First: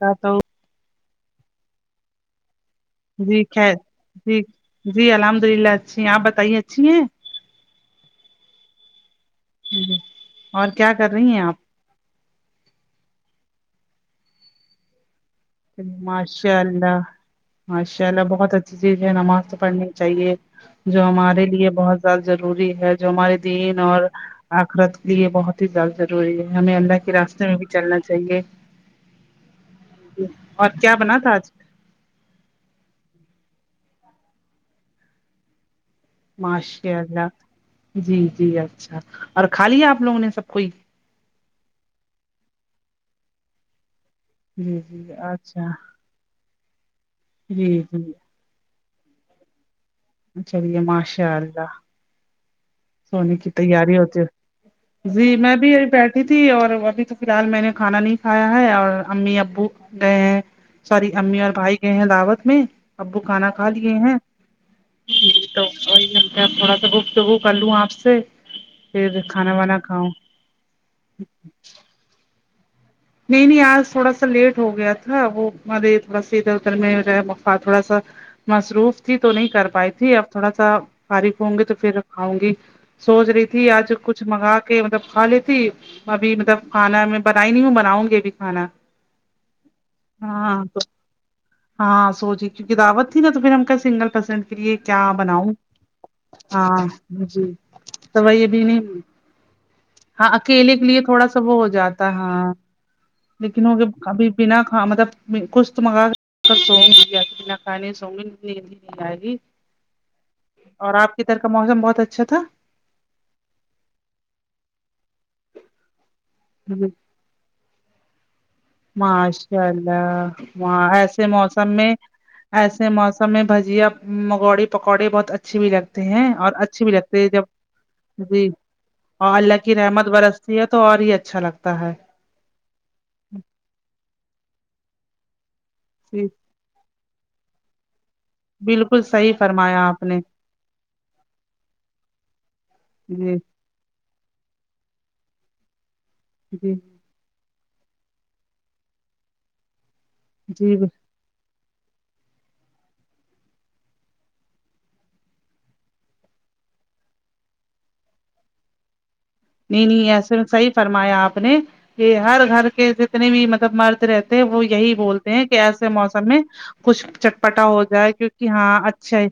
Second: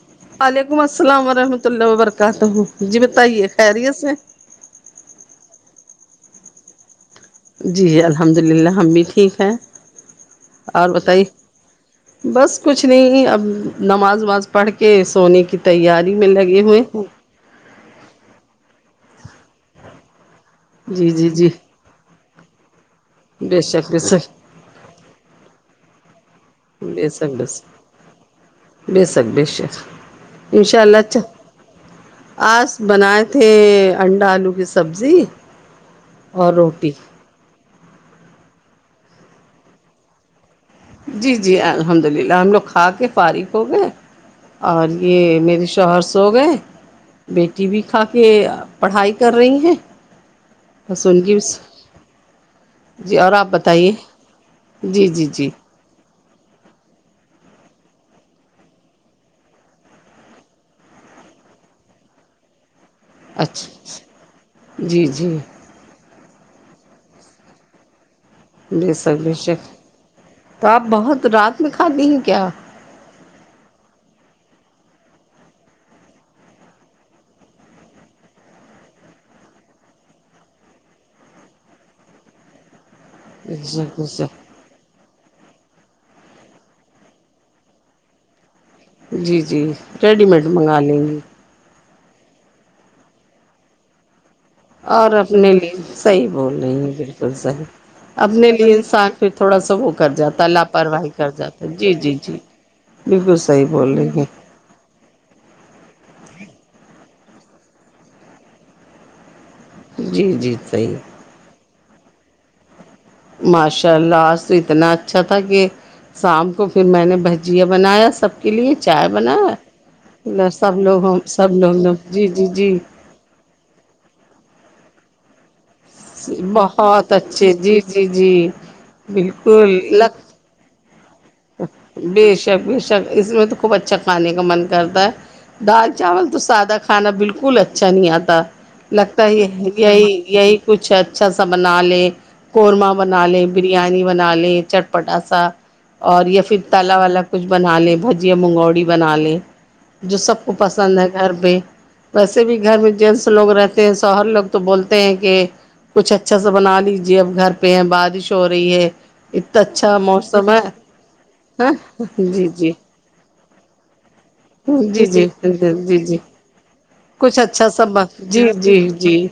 تا تعوں وعلیکم السلام ورحمۃ اللہ وبرکاتہ جی بتائیے خیریت سے جی جی الحمد للہ اچھی ہیں آپ بتائیے اچھی ہیں جی الحمد للہ ہم بھی ٹھیک ہیں اور کیا کر رہی ہیں آپ بس کچھ نہیں اب نماز وماز پڑھ کے سونے کی تیاری میں ماشاء لگے ہوئے اللہ ہیں ماشاء اللہ بہت اچھی چیز ہے نماز تو پڑھنی چاہیے جو جی جی ہمارے جی لیے بہت ضروری ہے جو ہمارے بے دین شک بے اور شک آخرت کے لیے بہت ہی زیادہ ضروری ہے ہمیں اللہ کے راستے میں بھی چلنا چاہیے بےسک بے شک اور انشاء کیا اللہ بنا اچھا تھا آج آس بنائے تھے انڈا آلو کی سبزی اور روٹی ماشاء اللہ جی جی اچھا اور کھا لیا آپ لوگوں نے سب کوئی جی جی الحمد للہ ہم لوگ کھا کے فارغ ہو گئے جی اور جی یہ میرے اچھا شوہر سو گئے بیٹی جی بھی کھا کے جی پڑھائی کر رہی ہیں چلیے بس ان ماشاء کی اللہ جی اور سونے آپ کی بتائیے تیاری ہوتی ہو جی میں بھی یہ بیھٹ کی تھی اور ابھی تو فی الحال میں نے کھانا نہیں کھایا ہے اور امی ابو گئے ہیں ساری امی اور بھائی گئے ہیں دعوت میں ابو کھانا کھا لیے ہیں اچھا جی جی تو وہی ملتا ہے تھوڑا سا گفتگو کر لوں آپ سے بےشک پھر بے کھانا شک وانا کھاؤں تو آپ بہت رات میں کھاتی ہیں کیا نہیں نہیں آج تھوڑا سا لیٹ ہو گیا تھا وہ مارے تھوڑا سا ادھر ادھر میں رہ مفع تھوڑا سا مصروف تھی تو نہیں کر پائی تھی اب تھوڑا سا فارغ ہوں گی تو پھر کھاؤں گی سوچ رہی بے تھی آج شک بے کچھ شک منگا کے مطلب کھا لیتی ابھی مطلب کھانا میں بنائی نہیں ہوں لاونگی بھی کھانا جی جی ریڈی میڈ ہاں منگا تو لیں گی ہاں سوچی کیونک دعوت تھی نا تو پھر ہم کا سنگل پرسن پھر یہ کیا اور بناؤں اپنے لیے صحیح بول رہی ہاں ہیں بالکل جی صحیح تو وہیں اپنے ابھی لیے نہیں انسان پھر تھوڑا سا وہ کر ہاں جاتا ہے اکیلے کے لیے لاپرواہی تھوڑا کر سا وہ ہو ہے جی جاتا جی جی ہاں بالکل صحیح لیکن ہوگے بول رہی ابھی بنا کھ مطلب میں کچھ تو منگا سوں گی یا کھانی سوں گی نیند ہی نہیں آئے گی جی جی صحیح اور ہے آپ ادھر کا موسم بہت اچھا تھا ماشاء اللہ آج تو اتنا اچھا تھا کہ شام کو پھر میں نے بہ جیا بنایا سب کے لیے چائے بنا ماشاء اللہ سب وہاں لوگوں ہم ایسے سب لوگوں جی جی جی ہمیں بھجیا مگوڑی پکوڑے بہت ا چھے بھی لگتے ہیں اور اچھے بھی بہت لگتے ہیں جب اچھے جی جی جی بھی اور اللہ کی بالکل رحمت لگ برس یہ تو اور ہی اچھا لگتا ہے بےشک اس میں تو خوب اچھا کھانےکا من کرتا ہے دال چاول جی تو سادہ کھانا بلکل اچھا نہیں آتا بالکل لگتا صحیح ہے یہی فرمایا آپ نے یہی یہی کچھ اچھا سا بنا لے قورمہ بنا جی لے بریانی بنا لے چٹ پٹاسا اور یا پھر جی تالا ولا کچھ بنا لیں بھجیا منگوڑی بنا لیں جو سب کو جی پسند ہے گھر پہ ویسے بھی گھر میں جینس لوگ رہتے ہیں شوہر لوگ تو بولتے ہیں کہ کچھ اچھا سا بنا لیجے اب گھر پہ ہیں بارش ہو رہی ہے اتا اچھا موسم ہے فرما یا آپ نے ہاں یہ جی ہر جی گھر کے جتنے بھی مطلب مرد رہتے ہیں وہ جی یہی جی بولتے ہیں کہ ایسے جی جی موسم میں کچھ اچھا چٹپٹا ہو سا ب جائے جی کیونکہ ہاں جی جی اچھے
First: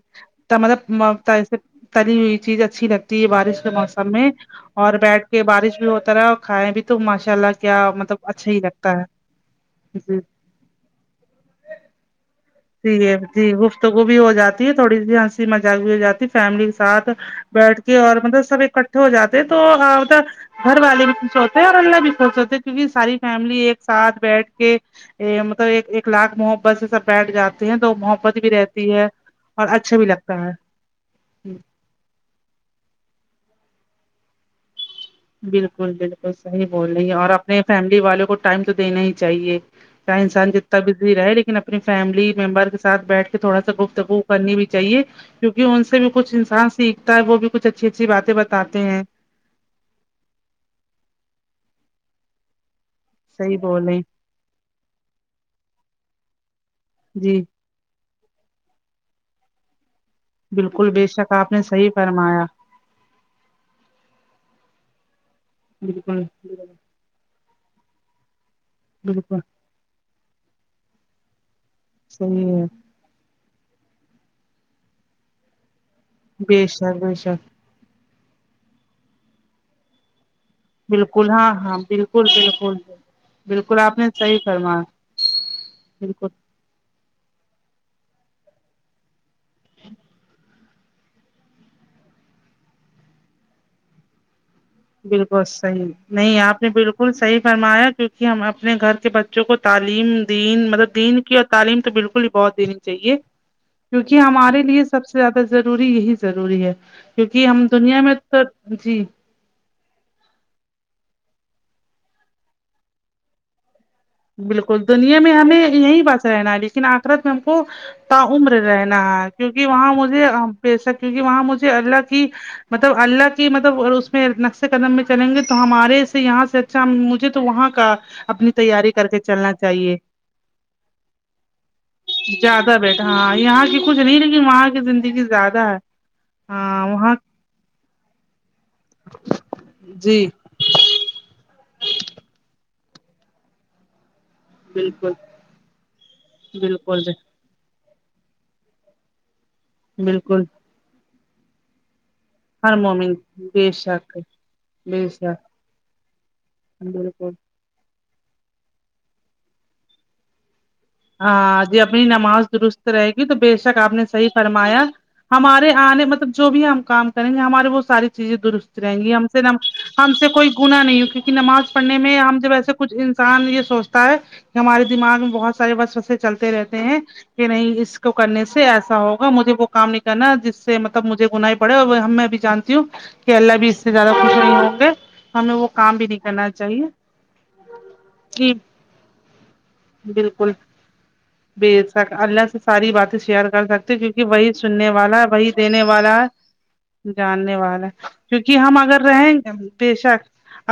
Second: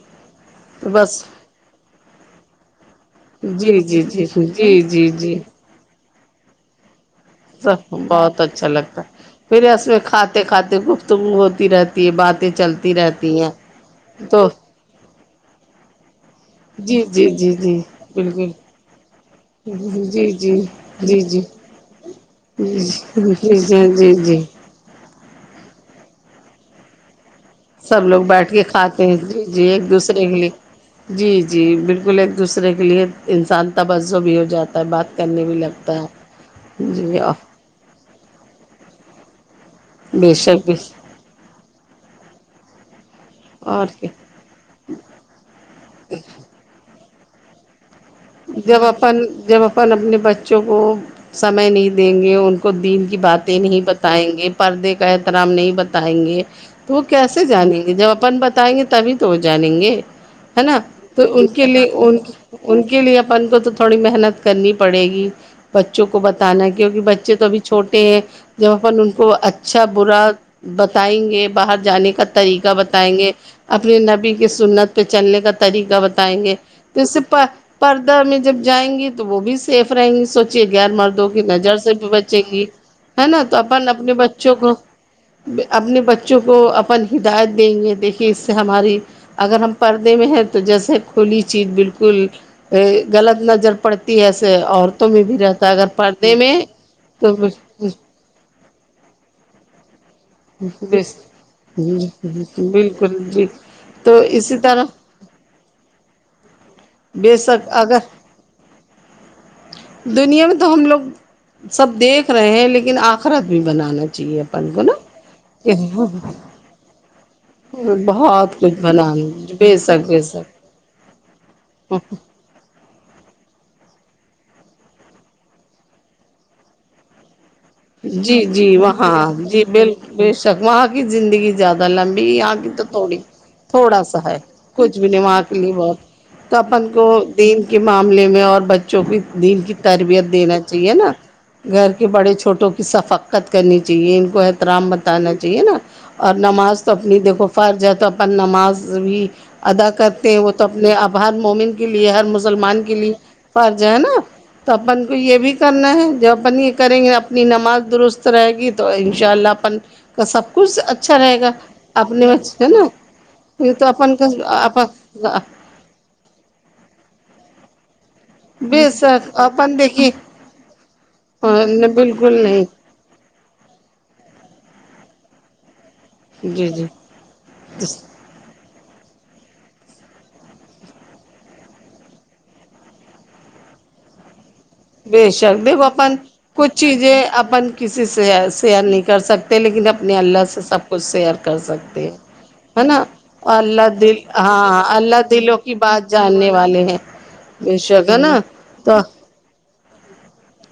تا مطلب بس م تری سے تلی ہوئی چیز اچھی لگتی ہے بارش کے جی جی موسم جی میں جی اور جی بیٹھ جی کے بارش بھی ہوتا رہا اور کھائے بھی تو ماشاء اللہ سہ کیا مطلب بہت ہی اچھا لگتا ہے پھر اس میں ہے جی کھاتے کھاتے گفتگو ہوتی رہ تی باتیں چل تی ٹھی گفتگو بھی ہو جاتی ہے تھوڑی سی ہنسی مذاق بھی ہو جاتی فیملی کے جی ساتھ جی جی جی بیٹھ کے اور مطلب بالکل سب اکٹھے ہو جاتے ہیں تو جی آ ہوتا جی جی جی گھر والے بھی خوش جی ہوتے اور الله بھی خوش ہوتے کیونکہ ساری جی فیملی جی ایک ساتھ جی بیٹھ کے یہ مطلب ایک ایک لاکھ محبت سے سب بیٹھ جا سب لوگ بیٹھ کے کھاتے ہیں جی جی اور ایک اچھا بھی دوسرے کے لگتا لیے ہے جی جی بلکل ایک دوسرے کے لیے انسان توجہ بھی ہو جاتا تب بات کرنی بلکل بلکل صحیح بول رہی ہے اور اپنے فیملی والوں کو ٹائم تو دینا ہی چاہیے چاہے بے انسان شک بے جتنا شک بزی رہے لیکن اپنی فیملی ممبر کے ساتھ بیٹھ کے تھوڑا سا اور کیا گفتگو کرنی بھی چاہیے کیونکہ ان سے بھی کچھ انسان سیکھتا ہے وہ بھی کچھ اچھی اچھی باتیں بتاتے ہیں پھر جب اپن اپنے بچوں کو سمے نہیں دیں گے ان کو دین کی باتیں صحیح نہیں بولیں بتائیں گے پردے کا احترام نہیں بتائیں گے تو وہ جی کیسے جانیں گے جب اپن ب تائیں گے تبھی تو ہو جانیں گے ہے نا بالکل بے تو شک ان آپ نے کے لیے صحیح فرمایا ان ان کے لیے اپن کو تو تھوڑی محنت کرنی پڑے گی بچوں کو بالکل بتانا کیونکہ بچے تو ابھی چھوٹے ہیں جب اپن ان کو بالکل ا چھا برا بتائیں گے باہر جانے کا صحیح ہے طریقہ بتا ائیں گے اپنے نبی کی سنت پہ چلنے کا طریقہ بتائیں گے بے شک جس بے سے شک پردہ میں جب جائیں گی تو وہ بھی سیف رہیں گی سو غیر مردوں بالکل کی ہاں نظر ہاں سے بھی بالکل بچیں گی بالکل ہے نا تو بالکل اپن آپ نے اپنے صحیح بچوں کو فرمایا ب اپنے بالکل بچوں کو اپن ہدایت دیں گے دیکھیے اس سے ہماری اگر ہم پردے میں ہیں تو جیسے کھلی چیز بالکل ا غلط نظر پڑتی ہے ایسے عورت بالکل صحیح نہیں آپ نے بالکل تو صحیح فرمایا کیونکہ ہم اپنے گھر کے ب بچوں کو تعلیم دین مطلب دین کی اور تعلیم تو بالکل ہی بہت دینی بالکل چاہیے جی تو کیونکہ اسی ہمارے لیے طرح سب سے زیادہ ضروری یہی ضروری ہے بے کیونکہ ہم شک دنیا میں اگر س جی دنیا میں تو ہم لوگ سب دیکھ رہے ہیں لیکن آخیرت بھی بنانا چاہیے اپن بالکل کو نا دنیا میں ہمیں یہی بس رہنا ہے لیکن آخرت میں ہم کو تا عمر بہت کچھ رہنا ہے بنانا کیوںکہ بے وہاں شک بے مجھے شک بیشک کیوںکہ وہاں مجھے اللہ کی مطلب اللہ کی مطلب اس میں نقش قدم میں چلیں گے تو ہمارے سے یہاں سے اچھا مجھے تو وہاں کا اپنی تیاری کر کے ہاں چلنا جی ب چاہیے بے شک وہاں کی زندگی زیادہ لمبی یہاں کی زیادہ تو بیٹا تھوڑی ہاں یہاں کی کچھ تھوڑا سا نہیں ہے لیکن وہاں کی کچھ بھی نہیں زندگی وہاں کے زیادہ لیے ہے بہت تو ہاں اپن کو وہاں دین کے معاملے میں اور بچوں کی دین کی جی تربیت دینا چاہیے نا گھر کے بڑے چھوٹوں کی صفقت کرنی چاہیے ان کو احترام بالکل بتانا چاہیے نا اور نماز تو بالکل اپنی دیکھو فرض ہے تو اپن نماز بھی ادا کرتے ہیں بالکل وہ تو اپنے اب ہر مومن کے لیے ہر ہر مسلمان کے لیے مومن بے فرض ہے نا شک تو اپن بے کو یہ شک بھی کرنا ہے جب اپن یہ کریں گے بالکل اپنی نماز درست رہے گی تو ان شاء اللہ اپن کا سب کچھ اچھ ہاں جی اپنی نماز درست رہے گی تو بے یہ شک تو آپ نے اپن کا صحیح فرمایا اپن ہمارے آ نے مطلب جو بھی ہم کام کریں گے ہمارے وہ ساری چیزیں درست بے رہیں گی ہم شک سے اپن دیکھیے ہم سے کوئی گنا نہیں ہو کیونکہ نماز پڑھنے میں ہم بالکل جب نہیں ایسے کچھ انسان یہ سوچتا ہے کہ ہمارے دماغ میں بہت سارے وسوسے چلتے جی رہتے ہیں کہ نہیں جی اس کو کرنے سے ایسا ہوگا مجھے وہ کام نہیں کرنا جس سے مطلب مجھے گناہ ہی بڑھے اور ہم میں بھی جانتی ہوں کہ اللہ بھی اس سے زیادہ خوش نہیں ہوں گے بے ہمیں شک وہ دیکھو کام بھی اپن نہیں کرنا کچھ چاہیے چیزیں اپن کسی سے جی سئر نہیں کر سکتے لیکن اپنے اللہ بالکل سے سب کچھ شیئر کر بے سکتے سک ہیں اللہ سے ہے ساری نا باتیں شیئر کر اللہ سکتے دل کیونکہ وہی ہاں سننے اللہ والا وہی دلوں کی دینے بات والا جاننے والے ہیں ہے جاننے بے والا شک ہے نا کیونکہ ہم تو اگر رہیں گے بیشک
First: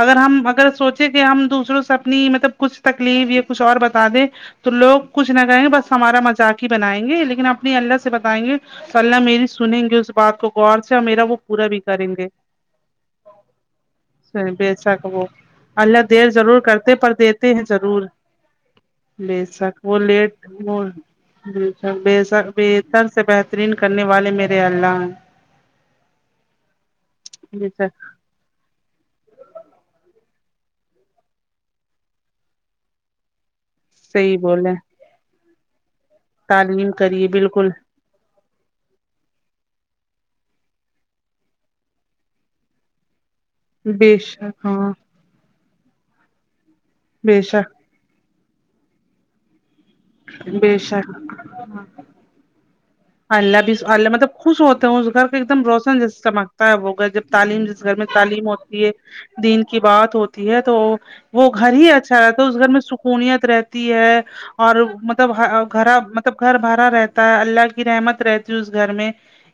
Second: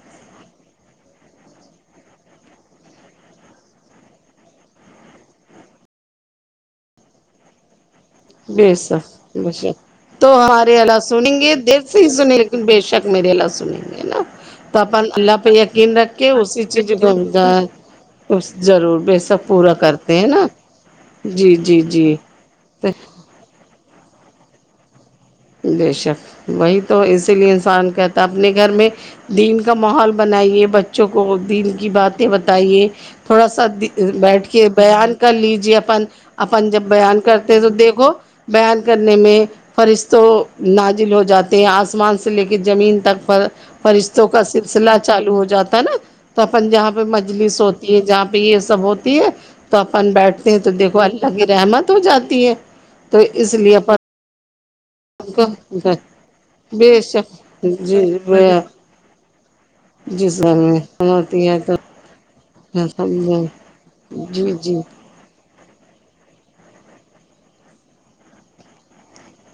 اگر ہم اگر سوچیں کہ ہم دوسروں سے اپنی مطلب کچھ تکلیف یا کچھ اور بتا دیں تو لوگ کچھ نہ کہیں گے بس ہمارا مذاق ہی بنائیں گے لیکن آپ اپنے اللہ سے بتائیں گے بے تو اللہ شک میری بے سنیں گے اس شک تو بات کو ہمارے غور سے اللہ اور میرا وہ سنیں گے پورا بھی دیر سے کریں ہی گے سنیں بے شک میرے اللہ سنیں گے نا بے تو اپن شک وہ اللہ پہ یقین اللہ رکھ کے دیر ضرور اسی چیز کرتے کو پر دیتے ہیں ضرور اس ضرور بے پورا شک وہ کرتے ہیں لیٹ نا وہ جی بے جی شک جی بےسک بہتر سے بہترین کرنے والے میرے اللہ ہیں بے شک وہی تو اسی لیے جی سر انسان کہتا ہے اپنے گھر میں دین کا ماحول بنائیے بچوں کو دین کی باتیں بتائیے تھوڑا سا صحیح بیٹھ کے بولے بیان کر لیجے اپن اپن جب تعلیم بیان کریے کرتے ہیں بالکل تو دیکھو بیان کرنے میں فرشت تو نازل ہو جاتے ہیں آسمان سے لے کے زمین تک پر بے فشتوں کا شک ہاں سلسلہ چالو ہو جاتا ہے نا تو اپن جہاں پہ بے مجلس ہو شک تی ہے جہاں پہ یہ سب ہوتی ہے تو اپن بیٹھتے ہیں تو بے دیکھو شک اللہ کی رحمت ہو جاتی ہے تو اس اللہ بھی لیے اپن اللہ مطلب خوش ہوتے ہیں اس گھر کا ایکدم کو روشن جیسے چمکتا ہے وہ بے جب شک تعلیم جس گھر جی میں تعلیم ہوتی ہے دین کی بات جس ہوتی گھر ہے تو میں ہوتی وہ ہے تو گھر ہی اچھا رہتا ہے اس گھر میں سکنیت رہتی تی ہے جی اور جی مطلب گھرا مطلب گھر بھرا رہتا ہے اللہ کی رحمت رہتی ہے اس گھر میں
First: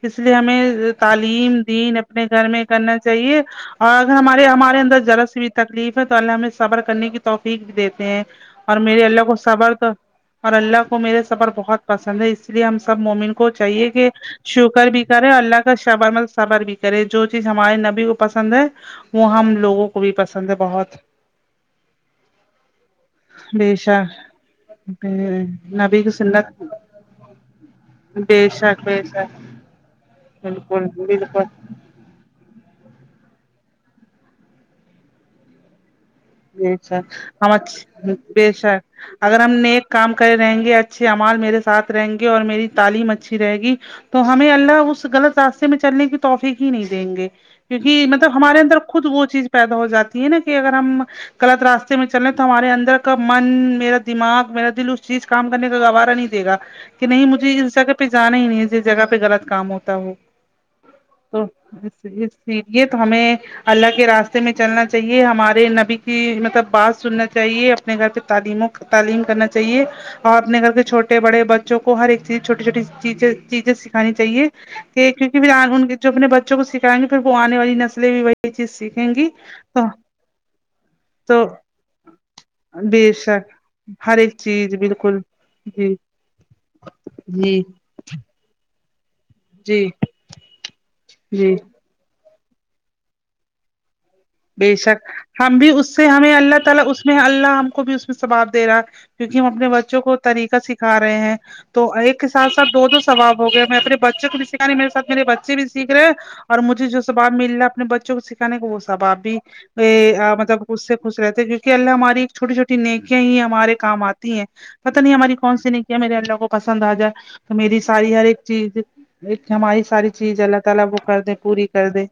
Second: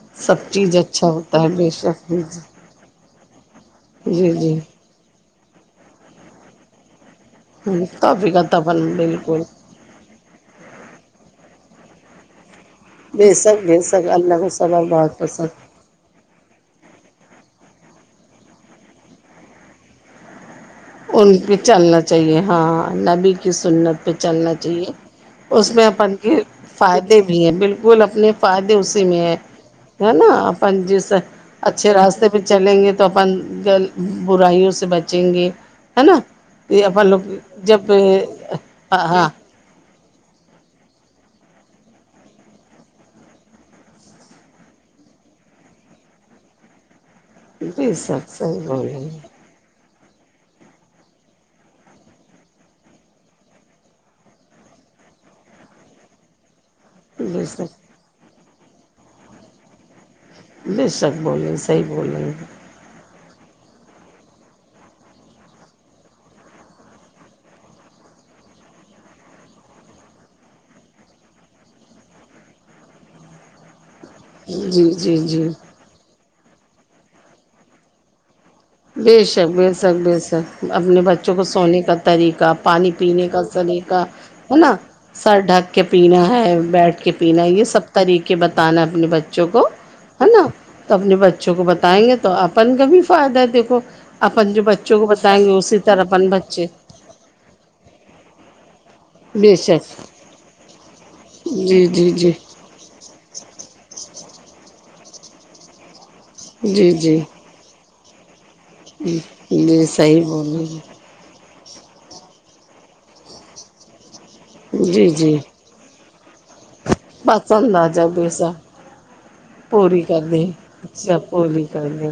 اس لیے سب چیز ہمیں اچھا ہوتا ہے تعلیم بے دین شک اپنے گھر میں کرنا چاہیے اور اگر جی ہمارے جی ہمارے اندر ذرا سی بھی تکلیف ہے تو اللہ ہمیں صبر کرنے کی توقیق دیتے ہیں توفیق عطا اور فرما میرے اللہ کو بالکل صبر کا اور اللہ کو میرے صبر بہت پسند ہے اس لیے ہم سب سب بے مومن کو شک بے چاہیے شک کہ اللہ کو صبر شکر بھی بہت کرے پسند اللہ شبر مل صبر بھی کرے جو چیز ہمارے نبی کو پسند ہیں وہ ہم لوگوں کو بھی پسند ہے بہت ان پہ چلنا چاہیے ہاں نبی کی بے سنت پہ شک چلنا چاہیے اس میں نبی کی اپن کے سنت فائدے بھی ہیں بالکل اپنے بے فائدے شک بے اسی میں ہیں شک ہے نا اپن بالکل جیسے بالکل اچھے راستے پے چلیں گے تو اپن گل برائیوں سے بچیں گے ہے نا بے یہ اپن شک لوگ جب ہم بے شک ہاں اگر ہم نے کام کرے رہیں گے اچھے امال میرے ساتھ رہیں گے اور میری تعلیم اچھی رہے گی تو ہمیں اللہ اس غلط راستے میں چلنے کی توفیق ہی نہیں دیں گے بے کیونکہ شک مطلب ہمارے صحیح اندر بولیں خود وہ گے چیز پیدا ہو جاتی ہے نا کہ اگر ہم غلط راستے میں چلنے تو ہمارے اندر کا من میرا دماغ میرا دل اس چیز کام کرنے کا گوارہ نہیں دے گا کہ نہیں بے مجھے اس شک جگہ پہ جانا ہی نہیں ہے جس جگہ پہ غلط کام ہوتا ہو بے شک بولیں صحیح بولیں ہے یہ تو ہمیں اللہ کے راستے میں چلنا چاہیے ہمارے نبی کہ مطلب بات سننا چاہیے اپنے گھر پہ تعلیموں تعلیم کرنا چاہیے اور اپنے گھر کے چھوٹے بڑے بچوں کو ہر ایک چیز چھوٹی چھوٹی چیز چیزیں س ھانی چاہیے جی کہ جی جی کیونک آنے والے جو اپنے بچوں کو سکھائیں گے پھر وہ آنے والی نسلیں بھی وہی چیز سیکھیں بے گی شک بے تو شک بے شک اپنے بچ بچوں تو کو سونے کا طریقہ پانی بے پینے کا شک سلیقہ ہر ایک ہے نا چیز بالکل سر ڈھک کے جی پینا ہے بیٹھ کے پینا ہے جی یہ سب طریقے بتانا اپنے بچوں کو جی ہے نا تو اپنے جی بچوں کو ب بتائیں گے تو اپن کا بھی فائدہ ہے دیکھو اپن جو بچوں کو بےشک بتائیں گے ہم بھی اسی اس طرح سے اپن ہمیں اللہ بچے تعالی اس میں اللہ ہم کو بھی اس میں ثباب دے رہا ہے کیونکہ ہم بے اپنے شک بچوں کو طریقہ سکھا رہے ہیں جی تو جی ایک جی حساب سے دو دو ثواب ہو گئے میں اپنے بچے کو بھی سکھا نہیں میرے ساتھ میرے بچے بھی سیکھ رہے ہیں اور مجھے جی جو جی ثباب مل رہا ہے اپنے بچوں کو سکھانے کا وہ ثباب بھی جی صحیح مطلب بولے اس سے خوش رہتے ہیں کیوکے اللہ ہماری ایک چھوٹی چھوٹی نیکیا ہی ہمارے کام آ تی ہیں پتا جی نہیں ہماری جی کون سی نہیں کیا میرے اللہ کو پسند آ جائے تو پسند میری آ جائے ساری ہر بے ایک شک چیز ایک ہماری پوری ساری کر چیز دیں اللہ تعالی وہ اچھا کر دیں پوری کر دیں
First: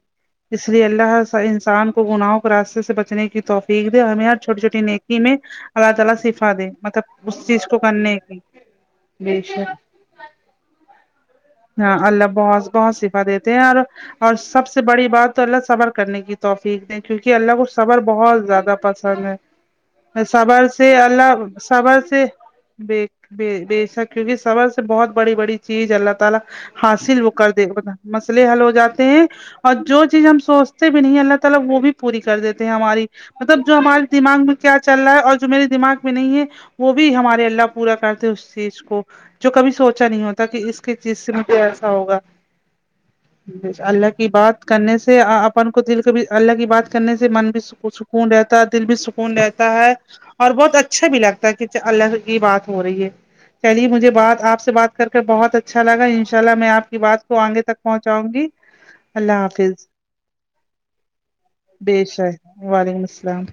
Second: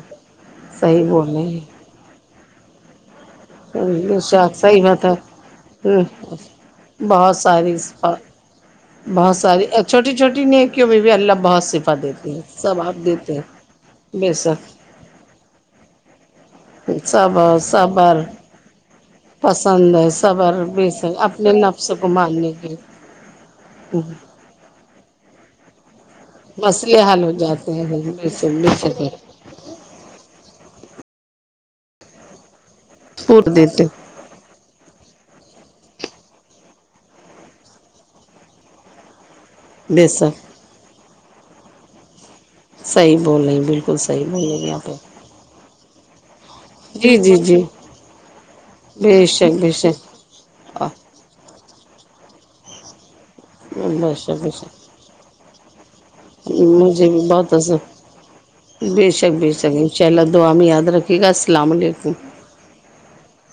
اس لیے صحیح اللہ بول رہے ان ہیں انسان کو گناہوں کو راستہ سے بچنے کی کی توفیق دے ہمیں ہار شاخ چھوٹی چھوٹی صحیح بات ہے نیکی میں اللہ تعالی ہ شفا دے مطلب بہت اس چیز ساری کو کرنے کی بہت بے ساری شک چھوٹی چھوٹی نکییوں میں بھی اللہ بہت صفا ہاں اللہ دیتے ہیں بہت سب آپ بہت شفا دیتے ہیں اور بے اور سب شک سے بڑی بات تو اللہ صبر کرنے کی توفیق دے کیونکہ اللہ کو صبر بہت زیادہ پسند پسند ہے صبر بے سے یا شک اللہ اپنے نفس صبر کو سے ماننے کے بے بیچ اس کا رزق صبر سے بہت بڑی بڑی چیز اللہ تعالی مسئلے حاصل حل ہو وہ کر جاتے دیکھو ہیں بے مسئلے شک حل ہو بے جاتے ہیں شک اور جو چیز ہم سوچتے بھی نہیں اللہ تعالی وہ بھی پوری کر دیتے ہیں ہماری پور مطلب جو دیتے ہماری دماغ میں کیا چل رہا ہے اور جو میرے دماغ میں نہیں ہے وہ بھی ہمارے اللہ پورا کرتے ہے اس چیز کو جو کبھی سوچا بے نہیں شک ہوتا کہ اس کے چیز سے مجھے ایسا ہوگا صحیح بول رہی ہیں، بالکل اللہ صحیح کی بول بات رہی ہیں کرنے آپ سے اپن کو دل کو بھی اللہ کی بات کرنے جی سے جی من بھی جی سکون رہتا ہے دل بھی بے سکون شک رہتا بے ہے شک اور بہت اچھا بھی لگتا ہے کہ اللہ کی بات ہو رہی ہے چلیے مجھے بے شک بات بے آپ سے شک بات کر کے بہت اچھا اچھا لگا ان شاء اللہ میں آپ کی مجھے بات بھی کو بہت آگے اثر تک پہنچاوں گی بے شک اللہ بے شک حافظ انشاء اللہ دعا میں یاد رکھیے گا السلام علیکم بیشک وعلیکم السلام